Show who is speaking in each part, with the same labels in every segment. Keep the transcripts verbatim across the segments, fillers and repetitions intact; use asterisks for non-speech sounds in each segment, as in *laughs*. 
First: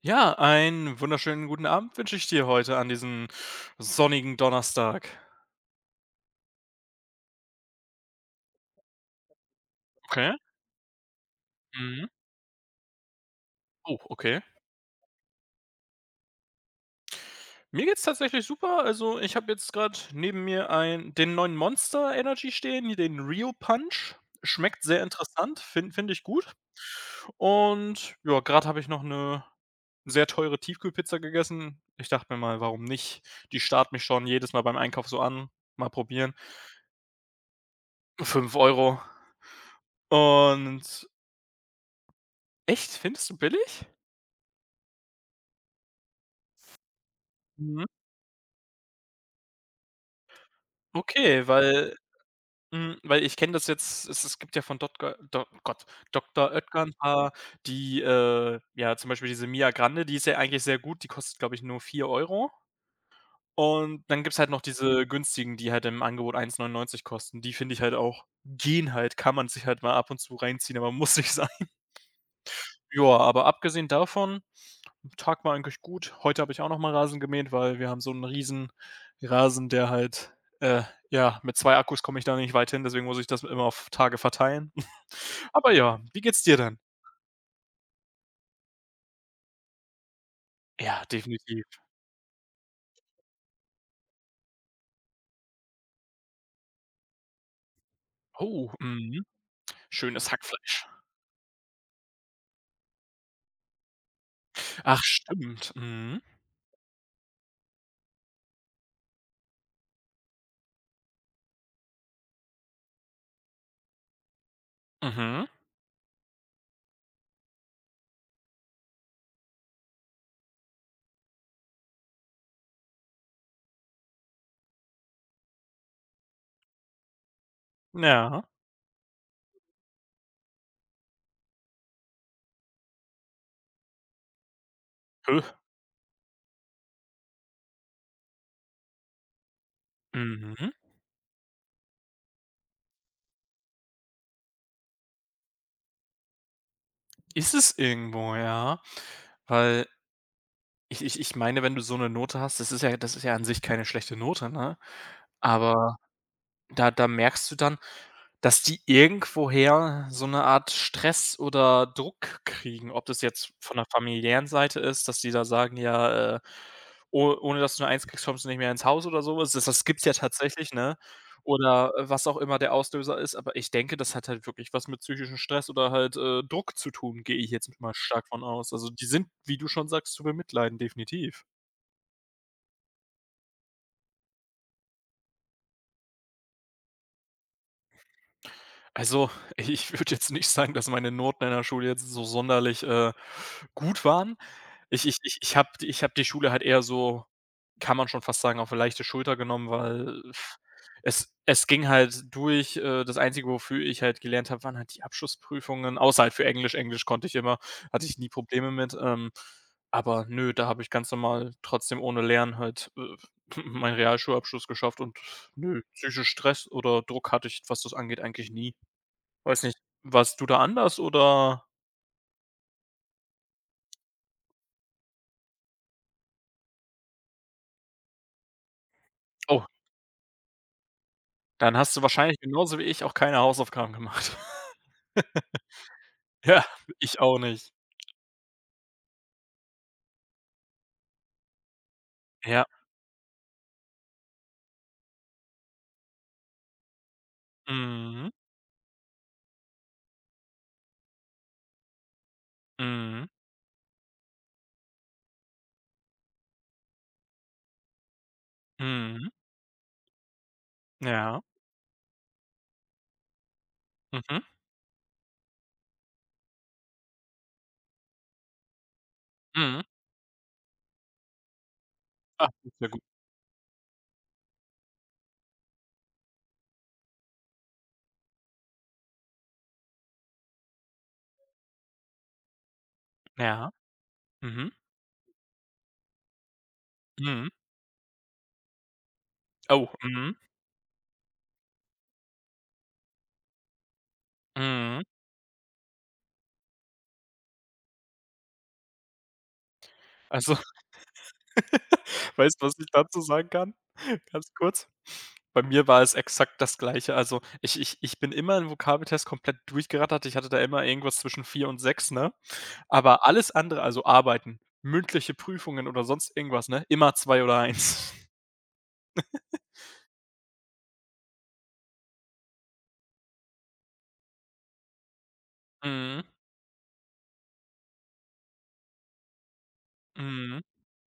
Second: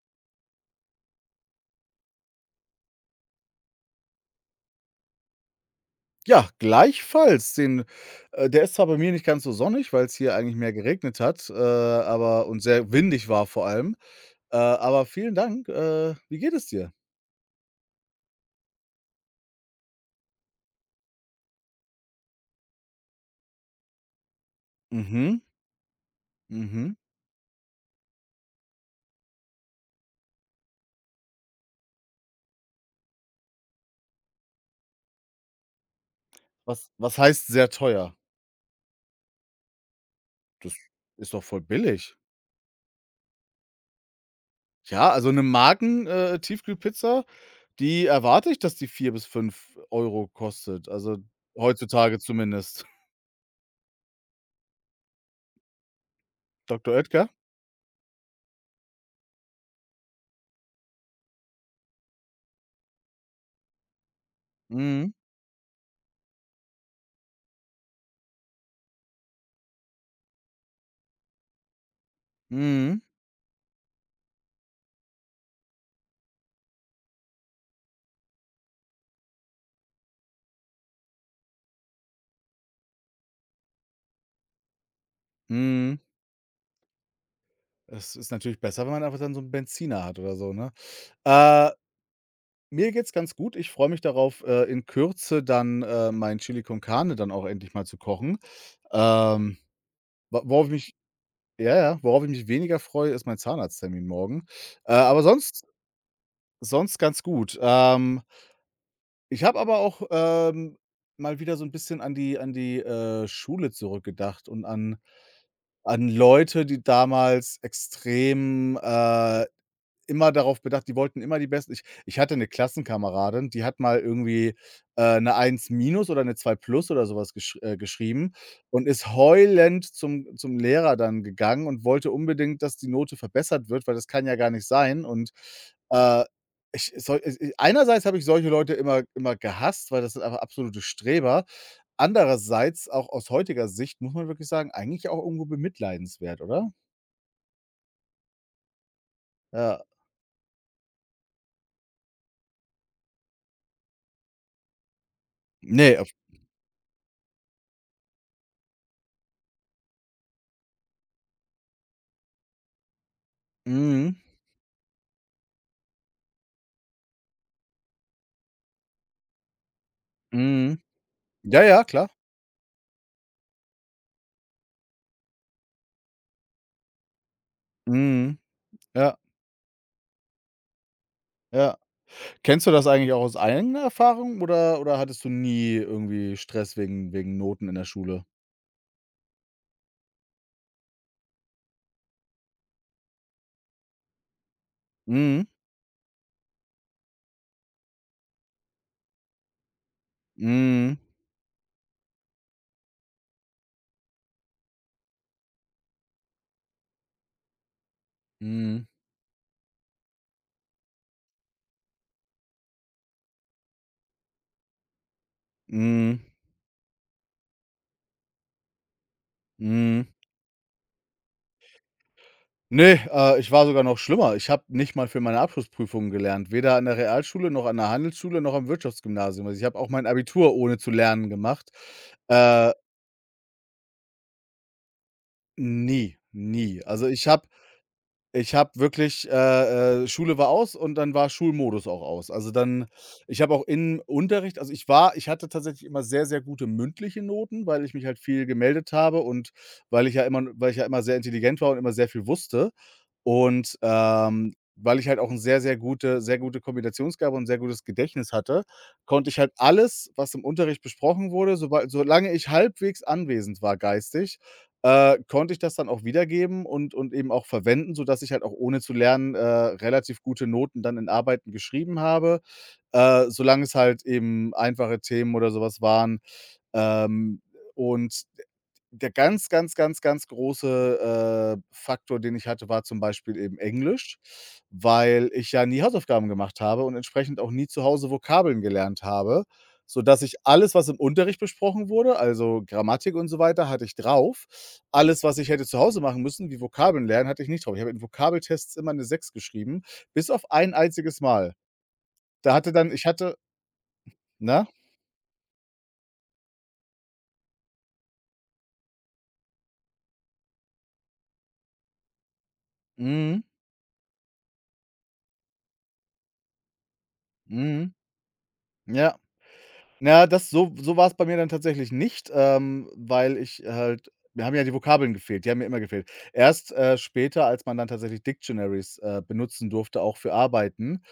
Speaker 1: Ja, einen wunderschönen guten Abend wünsche ich dir heute an diesem sonnigen Donnerstag.
Speaker 2: Ja, gleichfalls. Den äh, Der ist zwar bei mir nicht ganz so sonnig, weil es
Speaker 1: Okay.
Speaker 2: hier eigentlich mehr geregnet hat, äh,
Speaker 1: Mhm.
Speaker 2: aber und sehr windig war vor allem.
Speaker 1: Oh, okay.
Speaker 2: Äh, aber vielen Dank. Äh, wie geht es dir?
Speaker 1: Mir geht's tatsächlich super. Also, ich habe jetzt gerade neben mir ein den neuen Monster Energy stehen, den Rio Punch. Schmeckt sehr
Speaker 2: Mhm,
Speaker 1: interessant, fin finde find find ich gut.
Speaker 2: mhm.
Speaker 1: Und ja, gerade habe ich noch eine sehr teure Tiefkühlpizza gegessen. Ich dachte mir mal, warum nicht? Die starrt mich schon jedes Mal beim Einkauf so an. Mal probieren.
Speaker 2: Was was heißt sehr teuer?
Speaker 1: Fünf Euro.
Speaker 2: Das
Speaker 1: Und
Speaker 2: ist doch voll billig.
Speaker 1: echt, findest du billig?
Speaker 2: Ja, also eine Marken äh, Tiefkühlpizza,
Speaker 1: Mhm.
Speaker 2: die erwarte ich, dass die vier bis fünf Euro kostet, also
Speaker 1: Okay, weil
Speaker 2: heutzutage zumindest. *laughs*
Speaker 1: hm, weil ich kenne das jetzt, es es gibt ja von Dotger Do Gott, Doktor Oetker
Speaker 2: Doktor
Speaker 1: 'n
Speaker 2: Oetker?
Speaker 1: paar, die, äh ja, zum Beispiel diese Mia Grande, die ist ja eigentlich sehr gut, die kostet, glaube ich, nur vier Euro. Und dann gibt's halt noch diese
Speaker 2: Mhm,
Speaker 1: günstigen, die halt im Angebot eins Komma neunundneunzig kosten. Die finde ich halt auch gehen halt, kann man sich halt mal ab und zu reinziehen, aber muss nicht sein.
Speaker 2: mhm,
Speaker 1: Ja, aber abgesehen davon, Tag war eigentlich gut. Heute habe ich auch noch mal Rasen gemäht, weil wir haben so einen riesen Rasen, der halt äh, ja, mit zwei Akkus komme ich da nicht weit hin, deswegen muss ich das immer auf Tage verteilen. *laughs* Aber
Speaker 2: mhm.
Speaker 1: ja, wie geht's dir denn?
Speaker 2: Es ist natürlich besser, wenn man einfach dann so 'n Benziner hat oder so, ne?
Speaker 1: Ja, definitiv.
Speaker 2: Äh, Mir geht's ganz gut. Ich freue mich darauf, äh, in Kürze dann, äh, mein Chili con Carne dann auch endlich mal zu kochen.
Speaker 1: Oh, mhm.
Speaker 2: Ähm,
Speaker 1: Schönes
Speaker 2: wo worauf ich
Speaker 1: Hackfleisch.
Speaker 2: mich ja, ja, worauf ich mich weniger freue, ist mein Zahnarzttermin morgen. Äh,
Speaker 1: Ach,
Speaker 2: aber sonst
Speaker 1: stimmt. Mhm.
Speaker 2: sonst ganz gut. Ähm Ich habe aber auch, ähm, mal wieder so ein bisschen an die an die, äh, Schule zurückgedacht und an
Speaker 1: Mhm.
Speaker 2: an Leute, die damals extrem, äh, immer darauf bedacht die wollten immer die Besten. Ich ich hatte eine Klassenkameradin, die hat mal irgendwie, äh, eine Eins Minus oder eine zwei Plus oder sowas gesch äh, geschrieben
Speaker 1: Ja.
Speaker 2: und ist heulend zum zum Lehrer dann gegangen und wollte unbedingt, dass die Note verbessert wird, weil das kann ja gar nicht sein und,
Speaker 1: Hö.
Speaker 2: äh ich soll es äh, einerseits habe ich solche Leute immer immer gehasst, weil das sind einfach
Speaker 1: Mhm.
Speaker 2: absolute Streber. Andererseits, auch aus heutiger Sicht, muss man wirklich sagen, eigentlich auch irgendwo bemitleidenswert, oder?
Speaker 1: Ist es irgendwo, ja.
Speaker 2: Ja.
Speaker 1: Weil ich ich ich meine, wenn du so eine Note hast, das ist ja das ist ja an sich keine schlechte Note, ne? Aber
Speaker 2: Ne, auf
Speaker 1: da da merkst du dann, dass die irgendwoher so 'ne Art Stress oder Druck kriegen, ob das jetzt von der
Speaker 2: mhm,
Speaker 1: familiären Seite ist, dass die da sagen: „Ja, äh, oh ohne dass du 'ne eins kriegst, kommst du nicht mehr ins Haus“ oder so was. Das das gibt's ja tatsächlich,
Speaker 2: mhm.
Speaker 1: ne?
Speaker 2: Ja, ja,
Speaker 1: Oder, äh,
Speaker 2: klar.
Speaker 1: was auch immer der Auslöser ist, aber ich denke, das hat halt wirklich was mit psychischem Stress oder halt, äh, Druck zu tun, gehe ich jetzt mal stark
Speaker 2: Mhm.
Speaker 1: von aus. Also, die
Speaker 2: Ja,
Speaker 1: sind, wie du schon sagst, zu bemitleiden, definitiv.
Speaker 2: ja. Kennst du das eigentlich auch aus eigener Erfahrung oder oder hattest du nie irgendwie Stress wegen wegen Noten in der Schule?
Speaker 1: Also, *laughs* ich würde jetzt nicht sagen, dass meine Noten in der Schule jetzt so sonderlich, äh, gut waren. Ich ich ich
Speaker 2: Mhm.
Speaker 1: ich habe ich habe die Schule halt eher so, kann man schon fast sagen, auf eine leichte Schulter genommen, weil pff,
Speaker 2: Mhm.
Speaker 1: es es ging halt durch. Äh, das Einzige, wofür ich halt gelernt habe, waren halt die Abschlussprüfungen, außer halt für Englisch. Englisch konnte ich immer, hatte ich nie Probleme
Speaker 2: Mhm.
Speaker 1: mit. Ähm, aber nö, da habe ich ganz normal trotzdem ohne Lernen halt, äh, *laughs* *clears throat* meinen Realschulabschluss geschafft und nö,
Speaker 2: Mhm.
Speaker 1: psychisch Stress oder Druck hatte ich, was das angeht, eigentlich nie. Weiß nicht,
Speaker 2: Mhm.
Speaker 1: warst du da anders oder?
Speaker 2: Ne, äh, ich war sogar noch schlimmer. Ich habe nicht mal für meine Abschlussprüfungen gelernt, weder an der Realschule noch an der Handelsschule noch am Wirtschaftsgymnasium. Also, ich
Speaker 1: Oh.
Speaker 2: habe auch mein Abitur ohne zu lernen gemacht.
Speaker 1: Dann hast du wahrscheinlich
Speaker 2: Äh,
Speaker 1: genauso wie ich auch keine Hausaufgaben gemacht. *laughs*
Speaker 2: nie,
Speaker 1: Ja,
Speaker 2: nie. Also,
Speaker 1: ich
Speaker 2: ich
Speaker 1: auch
Speaker 2: habe
Speaker 1: nicht.
Speaker 2: Ich habe wirklich äh, äh, Schule war aus und dann war Schulmodus auch aus. Also
Speaker 1: Ja.
Speaker 2: dann ich habe auch im Unterricht also ich war ich hatte tatsächlich immer sehr, sehr gute mündliche Noten, weil ich mich halt
Speaker 1: Mhm.
Speaker 2: viel gemeldet habe und weil ich ja immer weil ich ja immer sehr intelligent war und immer sehr viel wusste.
Speaker 1: Mhm.
Speaker 2: Und, ähm, weil ich halt auch 'n sehr, sehr gute sehr gute Kombinationsgabe und ein sehr gutes Gedächtnis hatte,
Speaker 1: Mhm.
Speaker 2: konnte ich halt alles, was im Unterricht besprochen
Speaker 1: Ja.
Speaker 2: wurde, sobal solange ich halbwegs anwesend war geistig
Speaker 1: Mhm.
Speaker 2: äh, konnte ich das dann auch wiedergeben und und eben auch verwenden, sodass ich halt auch ohne zu lernen, äh,
Speaker 1: Mhm.
Speaker 2: relativ gute Noten dann in Arbeiten geschrieben habe,
Speaker 1: Ach, das ist ja gut.
Speaker 2: äh, solange es halt eben einfache Themen oder sowas waren. Ähm, und der ganz, ganz, ganz, ganz große, äh, Faktor, den ich hatte, war zum Beispiel eben
Speaker 1: Ja.
Speaker 2: Englisch,
Speaker 1: Mhm.
Speaker 2: weil ich ja nie Hausaufgaben gemacht habe und entsprechend
Speaker 1: Mhm.
Speaker 2: auch nie zu Hause Vokabeln gelernt habe,
Speaker 1: Oh,
Speaker 2: sodass
Speaker 1: mhm.
Speaker 2: ich alles, was im Unterricht besprochen wurde, also Grammatik und so weiter, hatte ich drauf.
Speaker 1: Mhm.
Speaker 2: Alles, was ich hätte zu Hause machen müssen, wie Vokabeln lernen, hatte ich nicht drauf. Ich habe in Vokabeltests immer eine Sechs geschrieben, bis auf
Speaker 1: Also,
Speaker 2: ein einziges Mal.
Speaker 1: *laughs*
Speaker 2: Da
Speaker 1: weißt du,
Speaker 2: hatte
Speaker 1: was ich
Speaker 2: dann ich
Speaker 1: dazu
Speaker 2: hatte
Speaker 1: sagen kann? *laughs* Ganz
Speaker 2: ne?
Speaker 1: kurz. Bei mir war es exakt das Gleiche. Also, ich ich ich bin immer im Vokabeltest komplett durchgerattert. Ich hatte da immer irgendwas zwischen vier und sechs, ne? Aber
Speaker 2: Mhm,
Speaker 1: alles andere, also Arbeiten, mündliche Prüfungen oder sonst irgendwas, ne, immer zwei oder
Speaker 2: mhm,
Speaker 1: eins.
Speaker 2: ja. Na, das so so war's bei mir dann tatsächlich nicht, ähm, weil ich halt mir haben ja die Vokabeln gefehlt, die haben mir immer gefehlt.
Speaker 1: Mhm,
Speaker 2: Erst, äh, später, als man dann tatsächlich Dictionaries, äh, benutzen durfte, auch für
Speaker 1: mhm,
Speaker 2: Arbeiten,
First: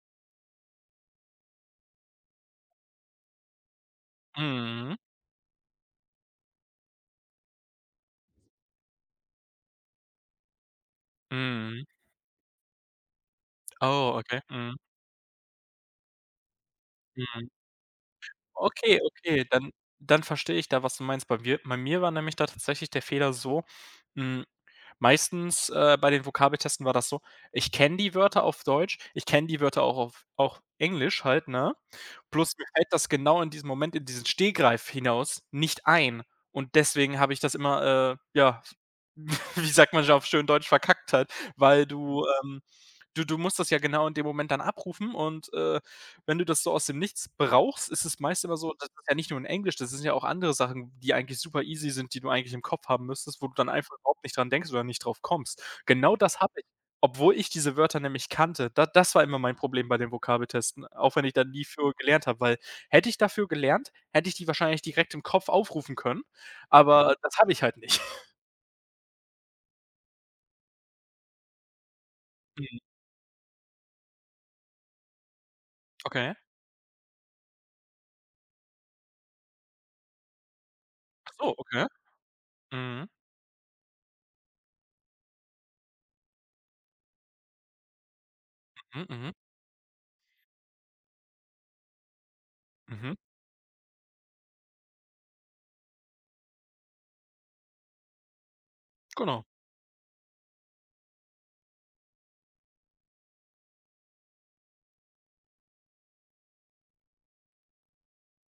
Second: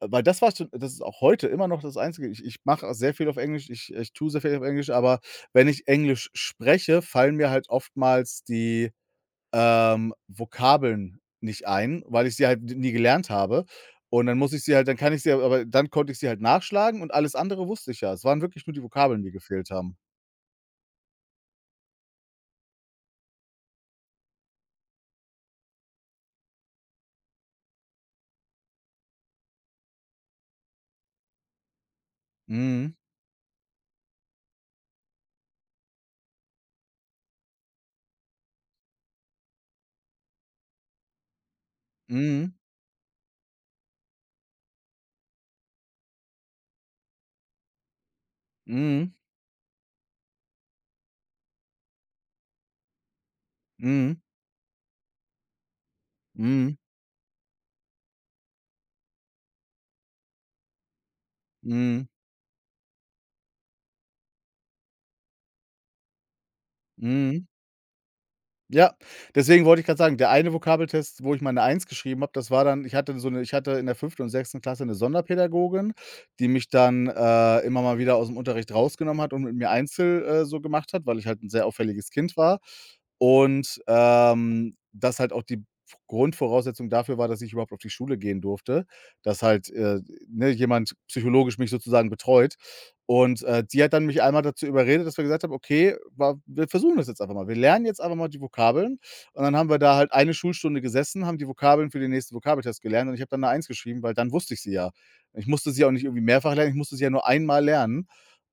Speaker 2: äh, weil das war schon das ist auch heute immer noch das Einzige ich ich mache sehr viel auf Englisch, ich ich tue sehr viel auf Englisch,
Speaker 1: mhm,
Speaker 2: aber wenn ich Englisch spreche, fallen mir halt oftmals die ähm, Vokabeln nicht
Speaker 1: mhm.
Speaker 2: ein, weil ich sie halt nie gelernt habe.
Speaker 1: Oh,
Speaker 2: Und dann
Speaker 1: okay.
Speaker 2: muss ich
Speaker 1: Mhm,
Speaker 2: sie halt dann kann ich sie aber dann konnte ich sie halt nachschlagen und alles
Speaker 1: mhm.
Speaker 2: andere wusste ich ja. Es waren wirklich nur die
Speaker 1: Okay,
Speaker 2: Vokabeln, die
Speaker 1: okay,
Speaker 2: gefehlt
Speaker 1: dann
Speaker 2: haben.
Speaker 1: dann verstehe ich da, was du meinst. Bei mir bei mir war nämlich da tatsächlich der Fehler so. hm Meistens, äh, bei den Vokabeltesten war das so, ich kenne die Wörter auf Deutsch, ich kenne die Wörter auch auf auch Englisch halt, ne? Bloß mir fällt
Speaker 2: Mhm.
Speaker 1: das genau in diesem Moment, in diesen Stegreif hinaus nicht ein. Und deswegen habe ich das immer, äh, ja, *laughs* wie sagt man schon auf schön Deutsch, verkackt halt, weil du,
Speaker 2: Mhm.
Speaker 1: ähm du du musst das ja genau in dem Moment dann abrufen und, äh wenn du das so aus dem Nichts brauchst, ist es meist immer so, das ist
Speaker 2: Mhm.
Speaker 1: ja nicht nur in Englisch, das sind ja auch andere Sachen, die eigentlich super easy sind, die du eigentlich im Kopf haben müsstest, wo du dann einfach
Speaker 2: Mhm.
Speaker 1: überhaupt nicht dran denkst oder nicht drauf kommst. Genau das habe ich,
Speaker 2: Mhm.
Speaker 1: obwohl ich diese Wörter nämlich kannte. Da, das war immer mein Problem bei den Vokabeltesten, auch wenn ich da nie für
Speaker 2: Mhm.
Speaker 1: gelernt habe, weil hätte ich dafür gelernt, hätte ich die wahrscheinlich direkt im Kopf aufrufen können, aber das
Speaker 2: Mhm.
Speaker 1: habe ich halt nicht.
Speaker 2: Ja, deswegen wollte ich gerade sagen, der eine Vokabeltest, wo ich meine Eins geschrieben habe, das war
Speaker 1: Mhm,
Speaker 2: dann ich hatte so eine, ich hatte in der fünften und sechsten Klasse eine Sonderpädagogin,
Speaker 1: okay.
Speaker 2: die mich dann, äh, immer mal wieder aus dem Unterricht rausgenommen hat und mit mir Einzel äh, so gemacht hat, weil ich
Speaker 1: Ach
Speaker 2: halt ein
Speaker 1: so,
Speaker 2: sehr
Speaker 1: okay.
Speaker 2: auffälliges Kind war.
Speaker 1: Mhm,
Speaker 2: Und, ähm, das halt auch die Grundvoraussetzung dafür war, dass ich überhaupt auf die Schule gehen durfte,
Speaker 1: mhm, mhm,
Speaker 2: dass halt, äh, ne, jemand psychologisch mich sozusagen betreut.
Speaker 1: mhm,
Speaker 2: Und, äh, die hat dann mich einmal dazu überredet, dass wir gesagt haben: „Okay, wa wir versuchen das jetzt einfach mal. Wir lernen jetzt einfach mal die Vokabeln.“ Und
Speaker 1: genau.
Speaker 2: dann haben wir da halt eine Schulstunde gesessen, haben die Vokabeln für den nächsten Vokabeltest gelernt und ich habe dann eine Eins geschrieben, weil dann wusste ich sie ja. Ich musste sie auch nicht irgendwie mehrfach lernen, ich musste sie ja nur einmal lernen.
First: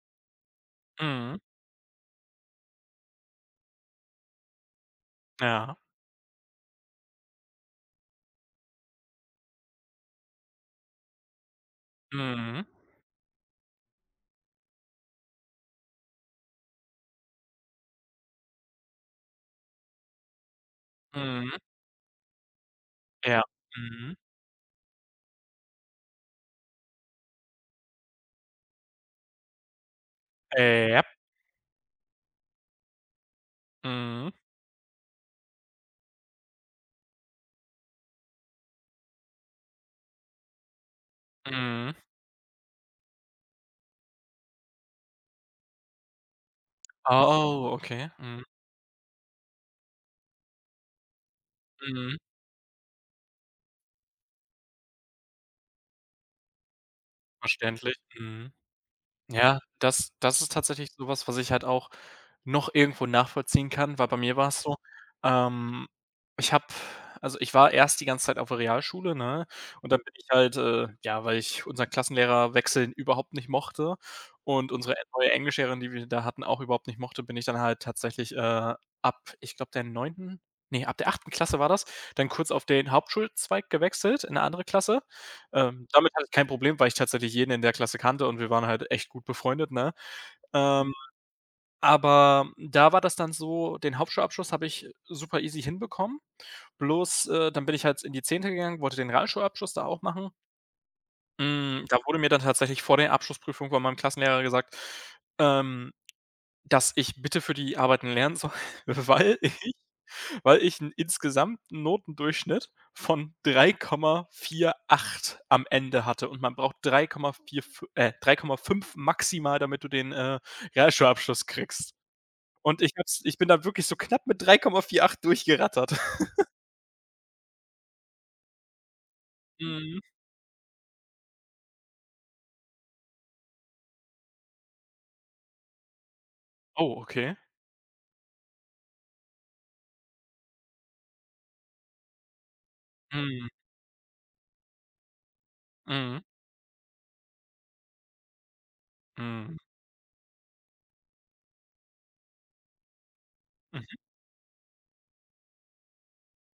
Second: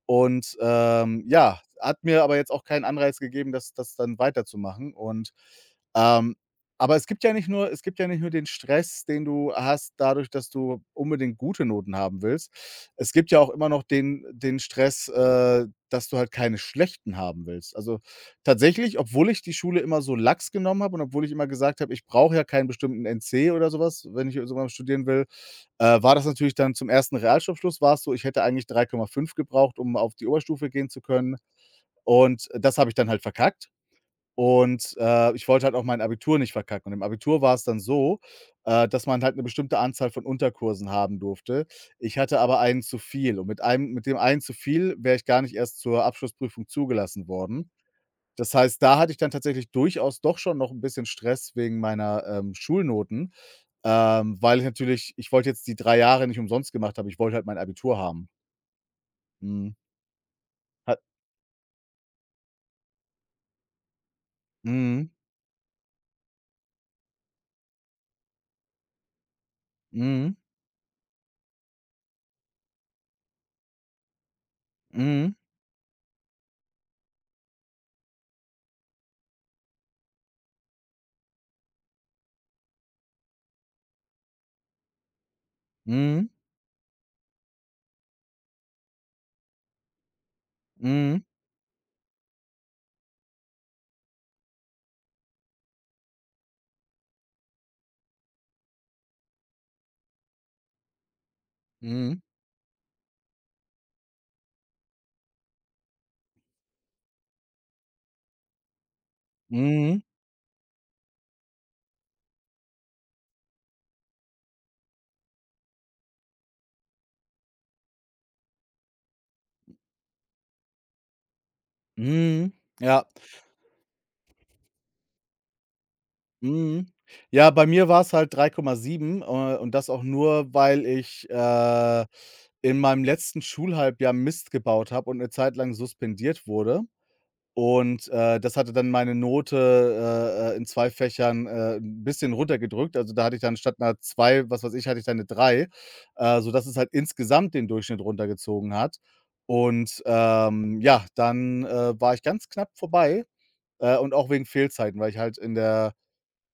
Speaker 2: Und, ähm,
Speaker 1: Mhm,
Speaker 2: ja, hat mir aber jetzt auch keinen Anreiz gegeben, das das dann weiterzumachen und,
Speaker 1: ja.
Speaker 2: ähm aber es gibt ja nicht nur es gibt ja nicht nur den Stress, den du hast dadurch, dass du unbedingt gute Noten haben willst.
Speaker 1: Mhm,
Speaker 2: Es gibt ja auch immer noch den den Stress, äh, dass du halt keine schlechten haben willst. Also, tatsächlich, obwohl ich die Schule immer so lax genommen habe und obwohl ich immer
Speaker 1: mhm,
Speaker 2: gesagt habe: „Ich brauche ja keinen bestimmten
Speaker 1: ja.
Speaker 2: N C oder sowas,
Speaker 1: Mhm.
Speaker 2: wenn ich irgendwann studieren will“, äh, war das natürlich dann zum ersten. Realschulabschluss war es so, ich hätte eigentlich drei Komma fünf gebraucht, um auf die Oberstufe
Speaker 1: Äh,
Speaker 2: gehen zu
Speaker 1: ja.
Speaker 2: können. Und das habe ich dann halt verkackt.
Speaker 1: Mhm.
Speaker 2: Und, äh, ich wollte halt auch mein Abitur nicht verkacken. Und im Abitur war es dann so, äh, dass man halt eine bestimmte Anzahl von Unterkursen haben durfte.
Speaker 1: Mhm.
Speaker 2: Ich hatte aber einen zu viel und mit einem mit dem einen zu viel wäre ich gar nicht erst zur Abschlussprüfung zugelassen worden.
Speaker 1: Oh, okay. Mhm.
Speaker 2: Das heißt, da hatte ich dann tatsächlich durchaus doch schon noch ein bisschen Stress wegen
Speaker 1: Mhm.
Speaker 2: meiner, ähm, Schulnoten, ähm, weil ich natürlich ich wollte jetzt die drei Jahre nicht umsonst gemacht haben. Ich wollte halt mein
Speaker 1: Verständlich.
Speaker 2: Abitur haben.
Speaker 1: Mhm. Ja,
Speaker 2: Mhm.
Speaker 1: das das ist tatsächlich
Speaker 2: Hat
Speaker 1: sowas, was ich halt auch noch irgendwo nachvollziehen kann, weil bei mir war es so,
Speaker 2: mhm,
Speaker 1: ähm, ich habe also, ich war erst die ganze Zeit auf der Realschule, ne? Und dann bin ich
Speaker 2: mhm,
Speaker 1: halt, äh ja, weil ich unseren Klassenlehrer wechseln überhaupt nicht mochte und unsere neue
Speaker 2: mhm,
Speaker 1: Englischlehrerin, die wir da hatten, auch überhaupt nicht mochte, bin ich dann halt tatsächlich, äh, ab, ich glaube, der neunten, nee, ab der achten Klasse war das, dann kurz auf den Hauptschulzweig gewechselt in eine andere Klasse. Ähm, damit hatte
Speaker 2: mhm,
Speaker 1: ich kein Problem, weil ich tatsächlich jeden in der Klasse kannte und wir waren halt echt gut befreundet, ne? Ähm,
Speaker 2: mhm,
Speaker 1: aber da war das dann so, den Hauptschulabschluss habe ich super easy hinbekommen. Bloß, äh, dann bin ich halt in die Zehnte gegangen, wollte den Realschulabschluss da auch machen. Hm, da wurde
Speaker 2: mhm,
Speaker 1: mir dann tatsächlich vor der Abschlussprüfung von meinem Klassenlehrer gesagt, ähm, dass ich bitte für die Arbeiten lernen soll, *laughs* weil
Speaker 2: mhm.
Speaker 1: weil ich einen insgesamt Notendurchschnitt von drei Komma vier acht am Ende hatte und man braucht drei Komma vier äh, drei Komma fünf maximal, damit du den, äh, Realschulabschluss kriegst.
Speaker 2: Mhm.
Speaker 1: Und ich habe
Speaker 2: Ja.
Speaker 1: ich bin da wirklich so knapp mit drei Komma vier acht durchgerattert.
Speaker 2: Mhm. Ja, bei mir war es halt drei Komma sieben, äh, und das
Speaker 1: Mhm.
Speaker 2: auch nur, weil ich, äh, in meinem letzten Schulhalbjahr Mist gebaut habe und eine Zeit lang suspendiert wurde.
Speaker 1: Oh, okay.
Speaker 2: Und, äh, das hatte dann meine Note, äh, äh, in zwei Fächern, äh, 'n bisschen runtergedrückt. Also, da hatte ich
Speaker 1: Mhm.
Speaker 2: dann statt einer zwei, was weiß ich, hatte ich dann eine drei,
Speaker 1: Mhm.
Speaker 2: äh, sodass es halt insgesamt den Durchschnitt runtergezogen hat.
Speaker 1: Mhm.
Speaker 2: Und, ähm, ja, dann, äh, war ich ganz knapp vorbei.
Speaker 1: Mhm.
Speaker 2: Äh, und auch wegen Fehlzeiten, weil ich halt in der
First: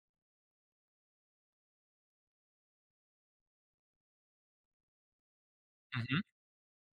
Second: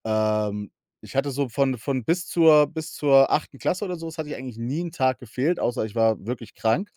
Speaker 2: ähm, ich hatte so von von bis zur bis zur achten Klasse oder so was hatte ich eigentlich nie einen Tag gefehlt, außer ich
Speaker 1: Mhm.
Speaker 2: war wirklich krank.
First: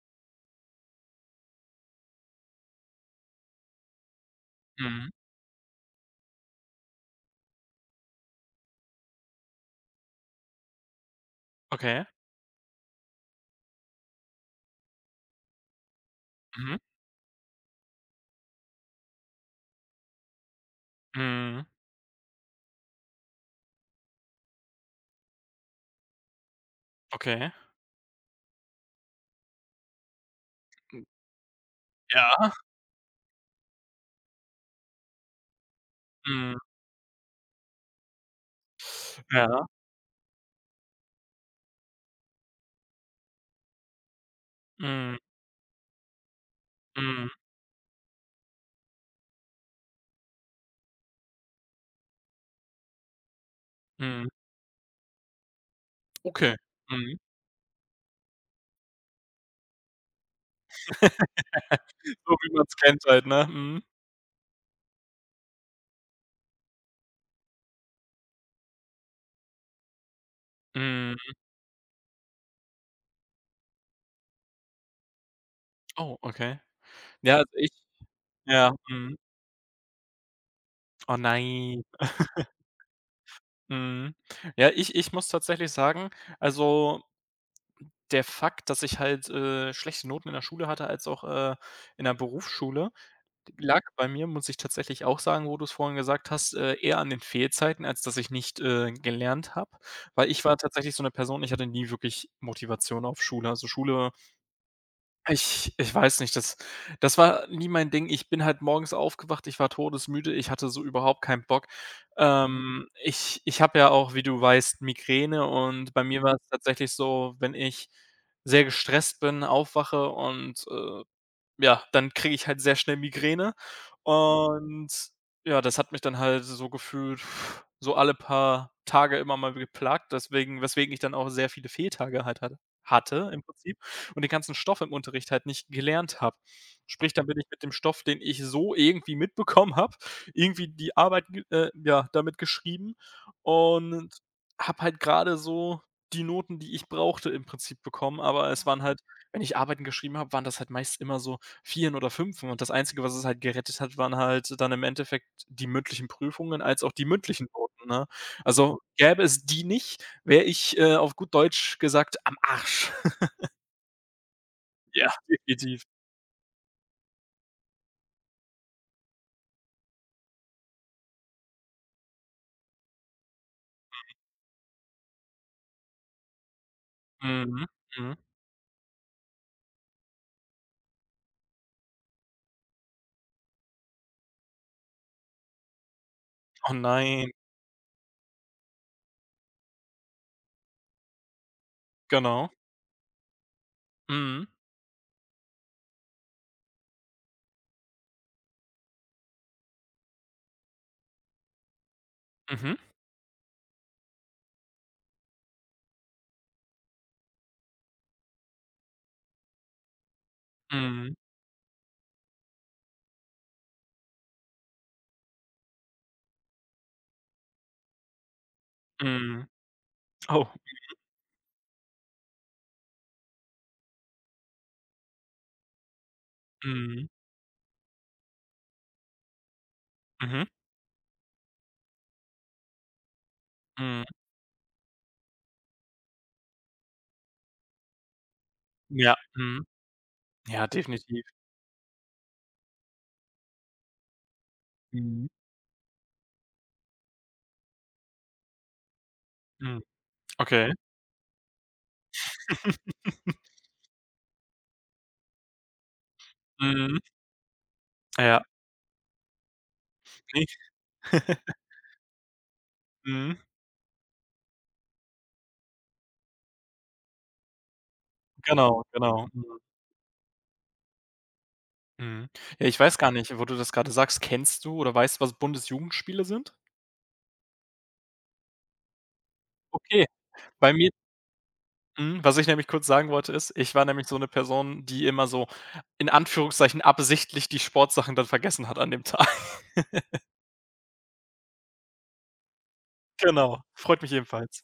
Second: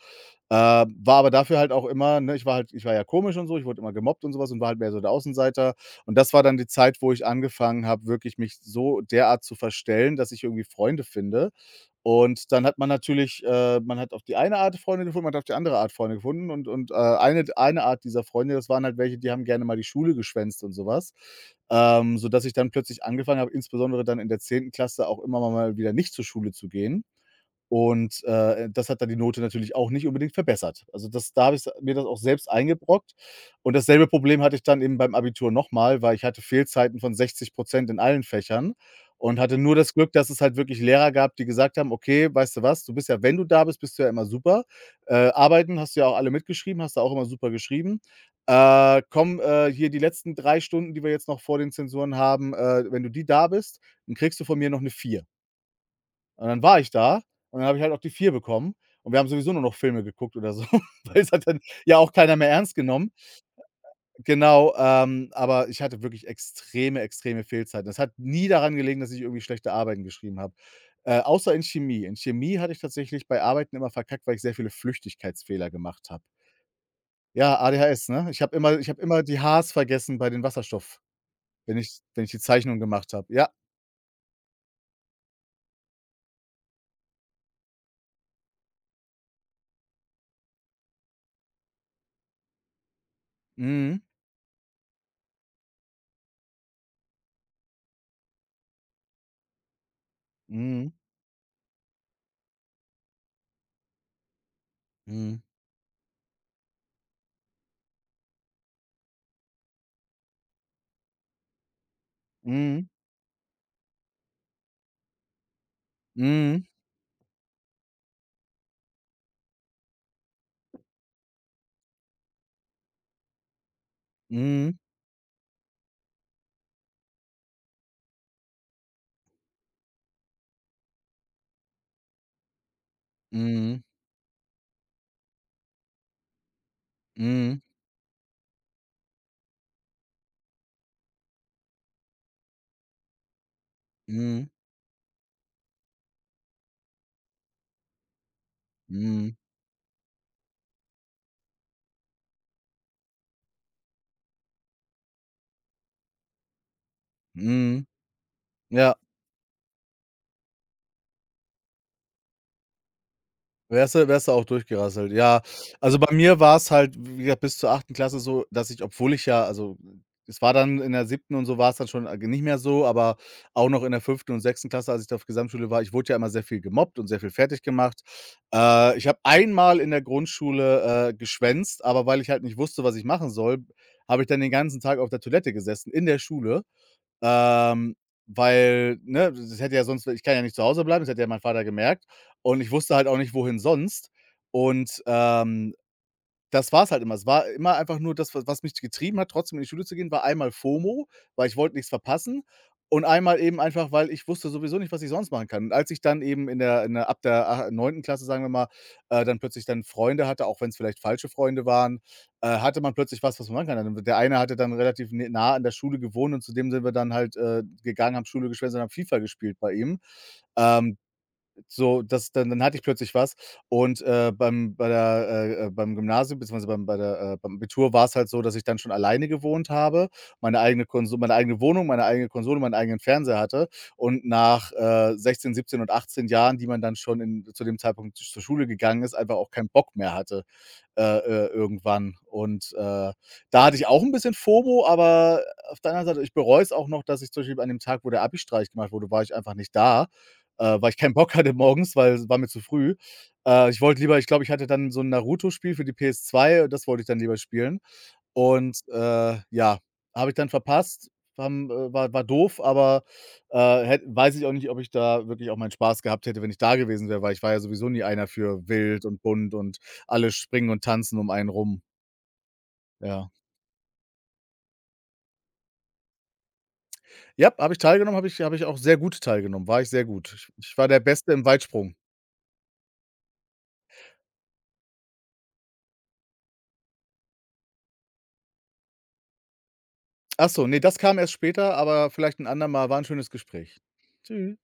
Speaker 2: Ähm, war aber dafür halt auch immer ne, ich war halt ich war ja komisch und so, ich wurde immer gemobbt und sowas und war halt mehr so der
Speaker 1: Mhm.
Speaker 2: Außenseiter. Und das war dann die Zeit, wo ich angefangen habe, wirklich mich so derart zu verstellen, dass ich irgendwie Freunde finde.
Speaker 1: Okay.
Speaker 2: Und dann hat man natürlich äh, man hat auf die eine Art Freunde gefunden, man hat auf die andere Art Freunde gefunden und
Speaker 1: Mhm.
Speaker 2: und, äh, eine eine Art dieser Freunde, das waren halt welche, die haben gerne mal die Schule geschwänzt und so was,
Speaker 1: Mhm.
Speaker 2: ähm, sodass ich dann plötzlich angefangen habe, insbesondere dann in der zehnten Klasse auch immer mal wieder nicht zur Schule zu gehen.
Speaker 1: Okay.
Speaker 2: Und, äh, das hat dann die Note natürlich auch nicht unbedingt verbessert.
Speaker 1: Hm,
Speaker 2: Also, das da habe ich mir das auch selbst
Speaker 1: ja.
Speaker 2: eingebrockt. Und dasselbe Problem hatte ich dann eben beim Abitur nochmal, weil ich hatte
Speaker 1: Mhm.
Speaker 2: Fehlzeiten von sechzig in allen Fächern und hatte
Speaker 1: Ja.
Speaker 2: nur das Glück, dass es halt wirklich Lehrer gab, die gesagt haben: „Okay, weißt du was? Du bist ja wenn du da bist, bist du ja immer super.
Speaker 1: Mhm.
Speaker 2: Äh, Arbeiten hast du ja auch alle mitgeschrieben, hast du auch immer
Speaker 1: Mhm.
Speaker 2: super geschrieben. Äh, komm, äh, hier die letzten drei Stunden, die wir jetzt noch vor den Zensuren haben, äh, wenn du die da bist, dann
Speaker 1: Mhm.
Speaker 2: kriegst du von mir noch eine vier.“ Und
Speaker 1: Okay.
Speaker 2: dann war ich
Speaker 1: Mhm.
Speaker 2: da und dann habe ich halt auch die vier bekommen und wir haben sowieso nur noch Filme geguckt oder so, *laughs* weil es
Speaker 1: *laughs*
Speaker 2: hat dann ja auch
Speaker 1: So
Speaker 2: keiner mehr
Speaker 1: wie man es
Speaker 2: ernst
Speaker 1: kennt
Speaker 2: genommen.
Speaker 1: halt, ne? Mhm.
Speaker 2: Genau, ähm, aber ich hatte wirklich extreme, extreme Fehlzeiten. Das hat nie daran gelegen, dass ich irgendwie schlechte Arbeiten geschrieben habe, äh,
Speaker 1: Mhm.
Speaker 2: außer in Chemie. In Chemie hatte ich tatsächlich bei Arbeiten immer verkackt, weil ich sehr viele Flüchtigkeitsfehler gemacht
Speaker 1: Oh,
Speaker 2: habe.
Speaker 1: okay. Ja, also
Speaker 2: Ja,
Speaker 1: ich,
Speaker 2: A D H S, ne? Ich habe
Speaker 1: ja,
Speaker 2: immer ich habe
Speaker 1: mhm.
Speaker 2: immer die H's vergessen bei den Wasserstoff,
Speaker 1: Oh
Speaker 2: wenn
Speaker 1: nein.
Speaker 2: ich wenn ich die Zeichnung gemacht habe. Ja.
Speaker 1: Mhm. Ja, ich ich muss tatsächlich sagen, also, der Fakt, dass ich halt, äh, schlechte Noten in der Schule hatte als auch, äh, in der Berufsschule, lag
Speaker 2: Mhm.
Speaker 1: bei mir, muss ich tatsächlich auch sagen, wo du's vorhin gesagt hast, äh, eher an den Fehlzeiten, als dass ich nicht, äh, gelernt habe. Weil ich war
Speaker 2: Mhm.
Speaker 1: tatsächlich so 'ne Person, ich hatte nie wirklich Motivation auf Schule. Also, Schule.
Speaker 2: Mhm.
Speaker 1: Ich ich weiß nicht, das das war nie mein Ding. Ich bin halt morgens aufgewacht, ich war todesmüde, ich hatte so überhaupt keinen Bock. Ähm,
Speaker 2: Mhm.
Speaker 1: ich ich habe ja auch, wie du weißt, Migräne und bei mir war es
Speaker 2: Mhm.
Speaker 1: tatsächlich so, wenn ich sehr gestresst bin, aufwache und, äh ja, dann kriege ich halt sehr schnell Migräne
Speaker 2: Mhm.
Speaker 1: und ja, das hat mich dann halt so gefühlt pff, so alle paar Tage immer mal geplagt, deswegen weswegen ich dann auch sehr viele Fehltage halt hatte hatte im Prinzip
Speaker 2: Mhm.
Speaker 1: und den ganzen Stoff im Unterricht halt nicht gelernt habe. Sprich, dann bin ich
Speaker 2: Mhm,
Speaker 1: mit dem Stoff, den ich so irgendwie mitbekommen habe, irgendwie die Arbeit ge äh, ja, damit geschrieben und
Speaker 2: mhm,
Speaker 1: habe halt gerade so die Noten, die ich brauchte, im Prinzip bekommen, aber es waren halt,
Speaker 2: mhm,
Speaker 1: wenn ich Arbeiten geschrieben habe, waren das halt meist immer so Vieren oder Fünfen und das Einzige, was es halt gerettet hat, waren halt dann im Endeffekt die mündlichen Prüfungen als auch die mündlichen
Speaker 2: mhm.
Speaker 1: Noten, ne? Also,
Speaker 2: Ja,
Speaker 1: gäbe es die nicht, wäre ich, äh, auf gut Deutsch gesagt, am Arsch. *laughs*
Speaker 2: wärst du wärst du auch
Speaker 1: Ja,
Speaker 2: durchgerasselt. Ja,
Speaker 1: definitiv.
Speaker 2: also, bei mir war's halt, wie gesagt, bis zur achten Klasse so, dass ich, obwohl ich ja also, es war dann in der siebten und so war's dann schon, äh, nicht mehr so, aber auch noch in der fünften und sechsten Klasse, als ich da auf Gesamtschule war, ich wurde ja immer sehr viel gemobbt und sehr viel
Speaker 1: Mhm,
Speaker 2: fertiggemacht.
Speaker 1: mhm.
Speaker 2: Äh, ich habe einmal in der Grundschule, äh, geschwänzt, aber weil ich halt nicht wusste, was ich machen soll, habe ich dann den ganzen Tag auf der Toilette gesessen in der Schule.
Speaker 1: Oh nein,
Speaker 2: Ähm, weil, ne, das hätte ja sonst ich kann ja nicht zu Hause bleiben, das hätte ja mein Vater gemerkt
Speaker 1: genau.
Speaker 2: und ich wusste halt auch nicht, wohin sonst
Speaker 1: Mhm,
Speaker 2: und, ähm das war's halt immer. Es war immer einfach nur das, wa was mich getrieben hat, trotzdem in die Schule zu gehen, war einmal FOMO, weil ich wollte nichts verpassen
Speaker 1: mhm,
Speaker 2: und einmal eben einfach, weil ich wusste sowieso nicht, was ich sonst machen kann. Und als ich dann eben in der in der ab der a neunten. Klasse, sagen wir mal, äh, dann plötzlich dann Freunde hatte, auch wenn es vielleicht
Speaker 1: mhm,
Speaker 2: falsche Freunde waren, äh, hatte man plötzlich was, was man machen kann. Dann der eine hatte dann relativ n nah an der Schule gewohnt und zu dem sind wir dann halt, äh, gegangen, haben Schule geschwänzt und haben FIFA
Speaker 1: mhm.
Speaker 2: gespielt bei ihm.
Speaker 1: Oh,
Speaker 2: Ähm, so, das dann dann hatte ich plötzlich was und, äh, beim bei der äh, äh, beim Gymnasium beziehungsweise beim bei
Speaker 1: mhm,
Speaker 2: der, äh beim Abitur war es halt so, dass ich dann schon alleine gewohnt habe,
Speaker 1: mhm,
Speaker 2: meine eigene Konso meine eigene Wohnung, meine eigene Konsole, meinen eigenen Fernseher hatte
Speaker 1: mhm.
Speaker 2: und nach, äh, sechzehn, siebzehn und achtzehn Jahren, die man dann schon in zu dem Zeitpunkt zur Schule gegangen ist,
Speaker 1: Ja,
Speaker 2: einfach auch
Speaker 1: mhm.
Speaker 2: keinen Bock mehr hatte
Speaker 1: Ja,
Speaker 2: äh,
Speaker 1: definitiv.
Speaker 2: äh, irgendwann. Und, äh, da hatte ich auch ein bisschen FOMO,
Speaker 1: Mhm,
Speaker 2: aber auf der anderen Seite, ich bereue es auch noch, dass ich zum Beispiel an dem Tag, wo der Abi-Streich gemacht wurde, war ich einfach nicht
Speaker 1: mhm.
Speaker 2: da,
Speaker 1: Okay.
Speaker 2: äh, weil ich keinen Bock hatte *laughs* morgens, weil es war mir zu früh.
Speaker 1: *laughs*
Speaker 2: Äh, ich wollte lieber ich glaube, ich hatte dann so ein Naruto-Spiel für die P S zwei, das
Speaker 1: Mhm.
Speaker 2: wollte ich dann lieber spielen.
Speaker 1: Ja,
Speaker 2: Und, äh, ja, habe ich
Speaker 1: ne?
Speaker 2: dann verpasst,
Speaker 1: *laughs*
Speaker 2: haben, äh war war doof, aber,
Speaker 1: Mhm,
Speaker 2: äh, hätt weiß ich auch nicht, ob ich da wirklich auch meinen Spaß gehabt hätte, wenn ich da gewesen wäre, weil ich war ja sowieso nie einer für
Speaker 1: genau,
Speaker 2: wild und
Speaker 1: genau.
Speaker 2: bunt
Speaker 1: Mhm.
Speaker 2: und alle springen und tanzen um einen rum,
Speaker 1: Mhm. Ja, ich weiß gar
Speaker 2: ja.
Speaker 1: nicht, wo du das gerade sagst. Kennst du oder weißt du, was Bundesjugendspiele sind?
Speaker 2: Ja, habe ich teilgenommen, habe ich habe ich auch sehr gut teilgenommen, war ich
Speaker 1: Okay,
Speaker 2: sehr gut. Ich
Speaker 1: bei
Speaker 2: ich war
Speaker 1: mir
Speaker 2: der Beste im Weitsprung.
Speaker 1: mhm, was ich nämlich kurz sagen wollte, ist, ich war nämlich so eine Person, die immer so in Anführungszeichen absichtlich die Sportsachen dann vergessen hat an dem Tag. *laughs*
Speaker 2: Achso, nee, das kam erst später, aber vielleicht ein andermal. War 'n schönes
Speaker 1: Genau,
Speaker 2: Gespräch.
Speaker 1: freut mich
Speaker 2: Tschü
Speaker 1: ebenfalls.